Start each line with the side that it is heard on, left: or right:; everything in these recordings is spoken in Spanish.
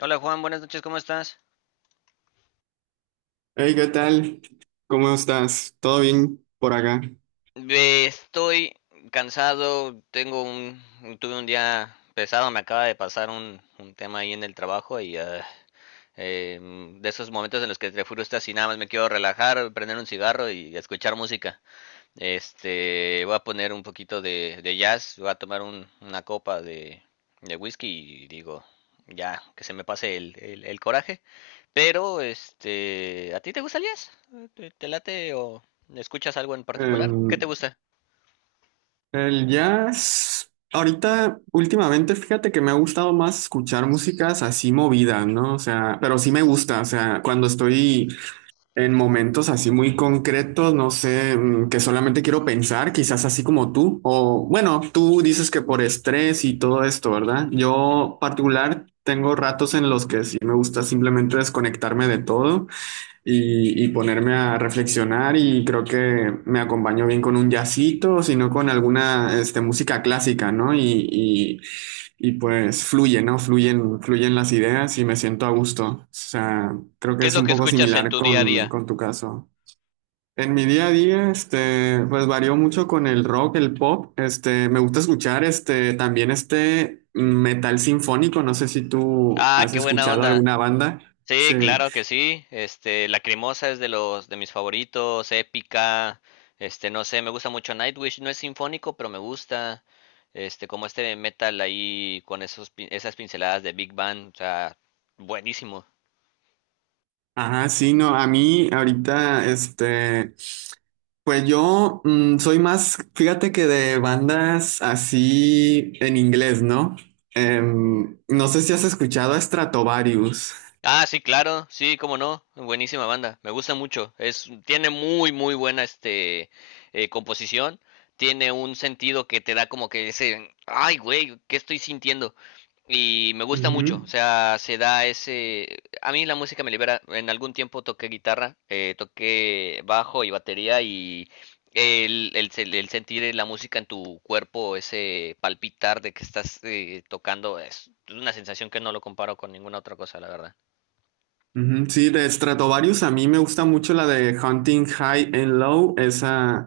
left: Hola Juan, buenas noches, ¿cómo estás?
right: Hey, ¿qué tal? ¿Cómo estás? ¿Todo bien por acá?
left: Estoy cansado, tuve un día pesado, me acaba de pasar un tema ahí en el trabajo y de esos momentos en los que te frustras y nada más me quiero relajar, prender un cigarro y escuchar música. Este, voy a poner un poquito de jazz, voy a tomar una copa de whisky y digo, ya, que se me pase el coraje. Pero, este, ¿a ti te gusta el jazz? ¿Te late o escuchas algo en particular? ¿Qué te
right: Em,
left: gusta?
right: el jazz, ahorita, últimamente, fíjate que me ha gustado más escuchar músicas así movidas, ¿no? O sea, pero sí me gusta, o sea, cuando estoy en momentos así muy concretos, no sé, que solamente quiero pensar, quizás así como tú, o bueno, tú dices que por estrés y todo esto, ¿verdad?
left: Ujú.
right: Yo particular tengo ratos en los que sí me gusta simplemente desconectarme de todo y ponerme a reflexionar y creo que me acompañó bien con un jazzito, sino con alguna este, música clásica, ¿no? Y, y pues fluye, ¿no? Fluyen las ideas y me siento a gusto. O sea, creo que
left: ¿Qué es
right: es
left: lo
right: un
left: que
right: poco
left: escuchas en
right: similar
left: tu día a
right: con,
left: día?
right: con tu caso. En mi día a día, este, pues varió mucho con el rock, el pop. Este, me gusta escuchar, este, también este metal sinfónico. No sé si tú
left: Ah,
right: has
left: qué buena
right: escuchado
left: onda.
right: alguna banda.
left: Sí,
right: Sí.
left: claro que sí. Este, Lacrimosa es de los de mis favoritos, épica. Este, no sé, me gusta mucho Nightwish, no es sinfónico, pero me gusta. Este, como este metal ahí con esas pinceladas de Big Bang, o sea, buenísimo.
right: Ajá, sí, no, a mí ahorita, este, pues yo soy más, fíjate que de bandas así en inglés, ¿no? No sé si has escuchado a Stratovarius.
left: Ah, sí, claro, sí, cómo no, buenísima banda, me gusta mucho, es, tiene muy, muy buena composición, tiene un sentido que te da como que ese, ay, güey, ¿qué estoy sintiendo? Y me gusta mucho, o
right: Ujú.
left: sea, se da ese. A mí la música me libera. En algún tiempo toqué guitarra, toqué bajo y batería y el sentir la música en tu cuerpo, ese palpitar de que estás tocando, es una sensación que no lo comparo con ninguna otra cosa, la verdad.
right: Ujú, sí, de Stratovarius a mí me gusta mucho la de Hunting High and Low, esa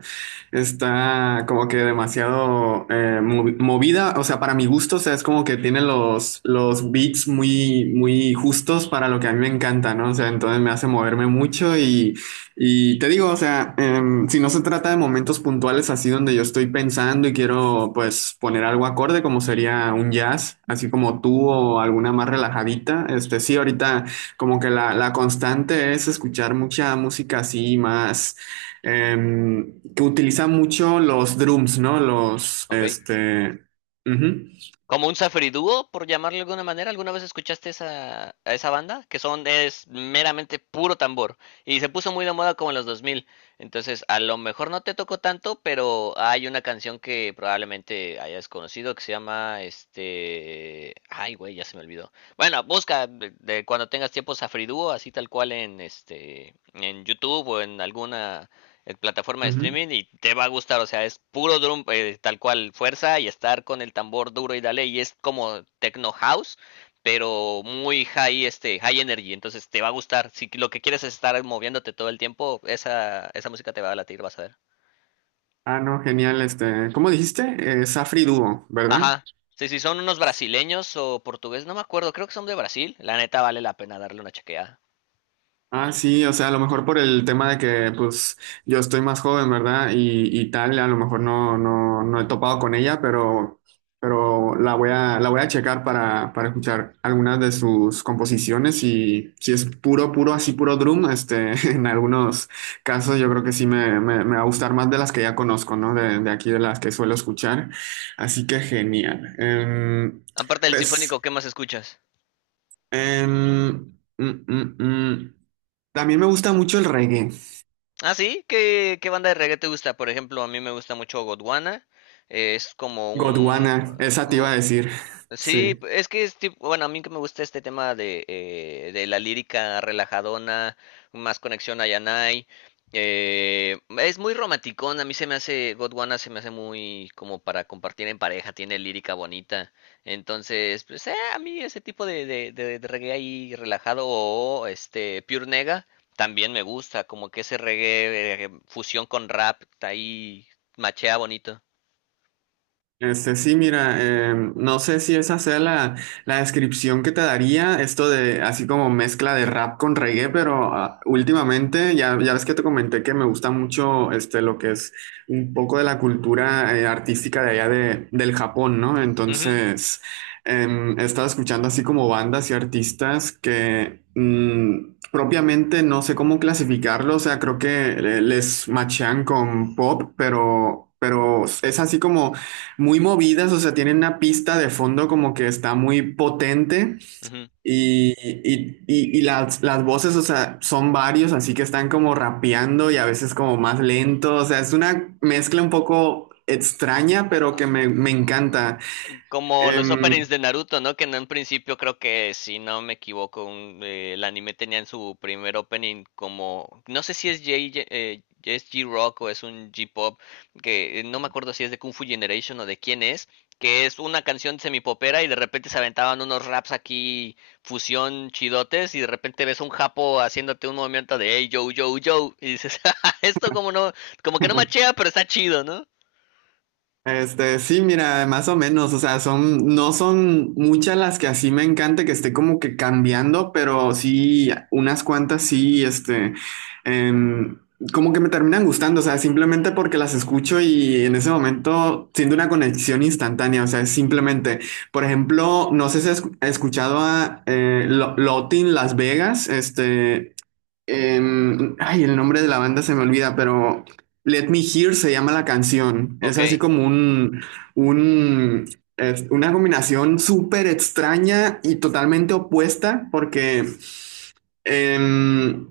right: está como que demasiado movida, o sea, para mi gusto, o sea, es como que tiene los, beats muy, muy justos para lo que a mí me encanta, ¿no? O sea, entonces me hace moverme mucho y te digo, o sea, si no se trata de momentos puntuales así donde yo estoy pensando y quiero pues poner algo acorde como sería un jazz, así como tú o alguna más relajadita, este sí, ahorita. Como que la constante es escuchar mucha música así más que utiliza mucho los drums, ¿no? Los,
left: Ok.
right: este, ujú,
left: Como un Safri Duo, por llamarlo de alguna manera. ¿Alguna vez escuchaste a esa banda? Que son, es meramente puro tambor. Y se puso muy de moda como en los 2000. Entonces, a lo mejor no te tocó tanto, pero hay una canción que probablemente hayas conocido que se llama. Ay, güey, ya se me olvidó. Bueno, busca de cuando tengas tiempo Safri Duo, así tal cual en YouTube o en alguna en plataforma de
right: ujú.
left: streaming y te va a gustar. O sea, es puro drum, tal cual, fuerza y estar con el tambor duro y dale. Y es como techno house, pero muy high energy. Entonces te va a gustar. Si lo que quieres es estar moviéndote todo el tiempo, esa música te va a latir, vas a ver.
right: Ah, no, genial, este, ¿cómo dijiste? Safri Duo, ¿verdad?
left: Ajá. Sí, sí, son unos brasileños o portugués, no me acuerdo, creo que son de Brasil. La neta vale la pena darle una chequeada.
right: Ah, sí, o sea, a lo mejor por el tema de que, pues, yo estoy más joven, ¿verdad? Y tal, a lo mejor no, no, no he topado con ella, pero la voy a, checar para escuchar algunas de sus composiciones y si es puro, puro, así puro drum, este, en algunos casos yo creo que sí me, va a gustar más de las que ya conozco, ¿no? de aquí, de las que suelo escuchar. Así que genial. Em,
left: Aparte del
right: pues,
left: sinfónico, ¿qué más escuchas?
right: em, mm, mm, mm. También me gusta mucho el reggae.
left: Ah, sí, ¿Qué banda de reggae te gusta? Por ejemplo, a mí me gusta mucho Godwana. Es como un,
right: Gondwana, esa te iba a decir. Sí.
left: sí, es que es tipo, bueno, a mí que me gusta este tema de la lírica relajadona, más conexión a Yanai. Es muy romanticón, a mí se me hace, Gondwana se me hace muy como para compartir en pareja, tiene lírica bonita. Entonces, pues a mí ese tipo de reggae ahí relajado o este Pure Nega también me gusta, como que ese reggae fusión con rap, ahí machea bonito.
right: Este, sí, mira, no sé si esa sea la, descripción que te daría, esto de así como mezcla de rap con reggae, pero últimamente ya, ya ves que te comenté que me gusta mucho este, lo que es un poco de la cultura artística de allá del Japón, ¿no?
left: Ujú,
right: Entonces, he estado escuchando así como bandas y artistas que propiamente no sé cómo clasificarlo, o sea, creo que les machean con pop, Pero es así como muy movidas, o sea, tienen una pista de fondo como que está muy potente
left: ujú.
right: y las, voces, o sea, son varios, así que están como rapeando y a veces como más lento, o sea, es una mezcla un poco extraña, pero que me encanta.
left: Como los
right: Em,
left: openings de Naruto, ¿no? Que en un principio creo que, si no me equivoco, el anime tenía en su primer opening como, no sé si es J, es G-Rock o es un j pop que no me acuerdo si es de Kung Fu Generation o de quién es, que es una canción semipopera y de repente se aventaban unos raps aquí, fusión chidotes, y de repente ves un japo haciéndote un movimiento de hey, yo, y dices, esto como no, como que no machea, pero está chido, ¿no?
right: Este, sí, mira, más o menos, o sea, no son muchas las que así me encanta que esté como que cambiando, pero sí, unas cuantas sí, este, em, como que me terminan gustando, o sea, simplemente porque las escucho y en ese momento siento una conexión instantánea, o sea, es simplemente, por ejemplo, no sé si has escuchado a Lotin Las Vegas, este, ay, el nombre de la banda se me olvida, pero Let Me Hear se llama la canción. Es
left: Ok,
right: así como un, es una combinación súper extraña y totalmente opuesta, porque em,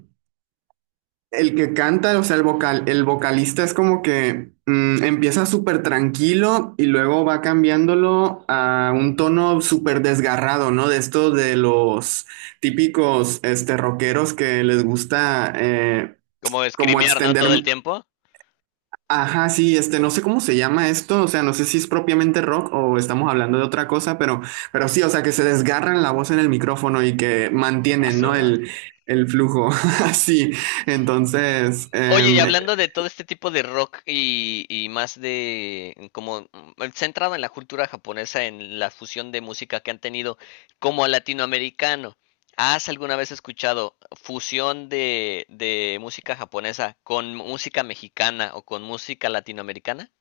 right: el que canta, o sea, el vocal, el vocalista es como que empieza súper tranquilo y luego va cambiándolo a un tono súper desgarrado, ¿no? De estos de los típicos este, rockeros que les gusta
left: como
right: como
left: escrimear, ¿no?
right: extender,
left: Todo el tiempo.
right: ajá, sí, este, no sé cómo se llama esto, o sea, no sé si es propiamente rock o estamos hablando de otra cosa, pero sí, o sea, que se desgarran la voz en el micrófono y que
left: A
right: mantienen,
left: su
right: ¿no?
left: madre.
right: El flujo, así. Entonces,
left: Oye, y hablando de todo este tipo de rock y más de como centrado en la cultura japonesa, en la fusión de música que han tenido como latinoamericano, ¿has alguna vez escuchado fusión de música japonesa con música mexicana o con música latinoamericana?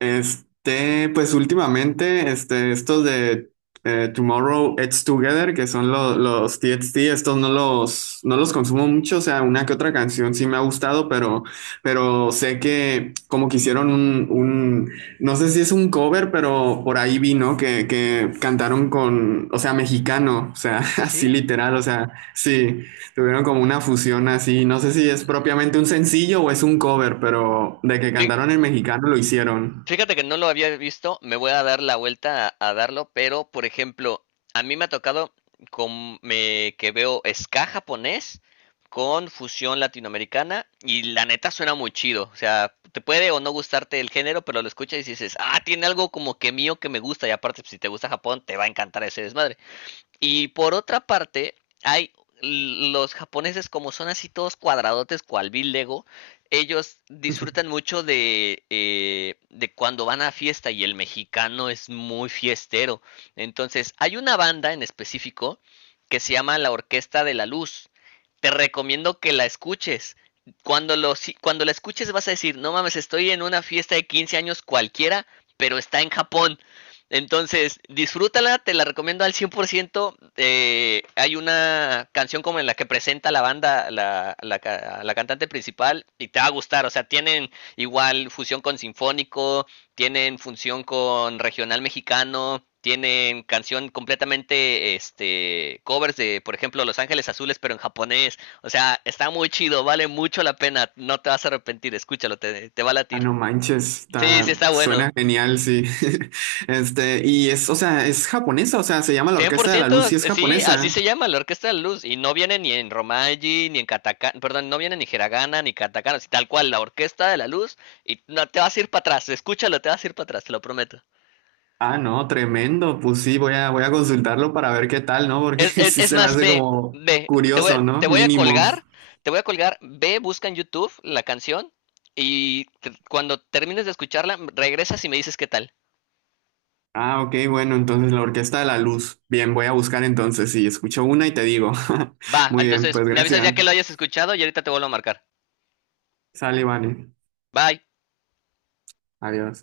right: este, pues últimamente, este, estos de Tomorrow It's Together, que son los TXT, estos no los, no los consumo mucho, o sea, una que otra canción sí me ha gustado, pero sé que como que hicieron no sé si es un cover, pero por ahí vi, ¿no? Que cantaron con, o sea, mexicano, o sea,
left: ¿Ah,
right: así
left: sí?
right: literal, o sea, sí. Tuvieron como una fusión así, no sé si es propiamente un sencillo o es un cover, pero de que
left: Sí.
right: cantaron en mexicano lo hicieron.
left: Fíjate que no lo había visto, me voy a dar la vuelta a darlo, pero por ejemplo, a mí me ha tocado que veo ska japonés con fusión latinoamericana y la neta suena muy chido, o sea, te puede o no gustarte el género, pero lo escuchas y dices, ah, tiene algo como que mío que me gusta y aparte pues, si te gusta Japón te va a encantar ese desmadre. Y por otra parte, hay los japoneses como son así todos cuadradotes cual Bill Lego, ellos disfrutan mucho de cuando van a fiesta y el mexicano es muy fiestero. Entonces, hay una banda en específico que se llama La Orquesta de la Luz. Te recomiendo que la escuches. Cuando, lo, si- cuando la escuches vas a decir, no mames, estoy en una fiesta de 15 años cualquiera, pero está en Japón. Entonces, disfrútala, te la recomiendo al 100%. Hay una canción como en la que presenta la banda, la cantante principal, y te va a gustar. O sea, tienen igual fusión con sinfónico, tienen fusión con regional mexicano, tienen canción completamente, este, covers de, por ejemplo, Los Ángeles Azules, pero en japonés. O sea, está muy chido, vale mucho la pena. No te vas a arrepentir, escúchalo, te va a
right: Ah,
left: latir.
right: no manches,
left: Sí, sí,
right: está,
left: está
right: suena
left: bueno.
right: genial, sí. Este, y es, o sea, es japonesa, o sea, se llama la
left: Cien por
right: Orquesta de la
left: ciento
right: Luz y es
left: sí, así se
right: japonesa.
left: llama la Orquesta de la Luz. Y no viene ni en Romaji, ni en Katakana, perdón, no viene ni Hiragana, ni Katakana, así tal cual, la Orquesta de la Luz. Y no, te vas a ir para atrás, escúchalo, te vas a ir para atrás, te lo prometo.
right: Ah, no, tremendo, pues sí, voy a, consultarlo para ver qué tal, ¿no? Porque sí
left: Es
right: se me
left: más,
right: hace como
left: ve, te voy,
right: curioso, ¿no?
left: te voy a
right: Mínimo.
left: colgar, te voy a colgar, ve, busca en YouTube la canción y cuando termines de escucharla, regresas y me dices qué tal.
right: Ah, ok, bueno, entonces la Orquesta de la Luz. Bien, voy a buscar entonces, sí, escucho una y te digo.
left: Va,
right: Muy bien,
left: entonces
right: pues
left: me avisas ya
right: gracias.
left: que lo hayas escuchado y ahorita te vuelvo a marcar.
right: Sale, vale.
left: Bye.
right: Adiós.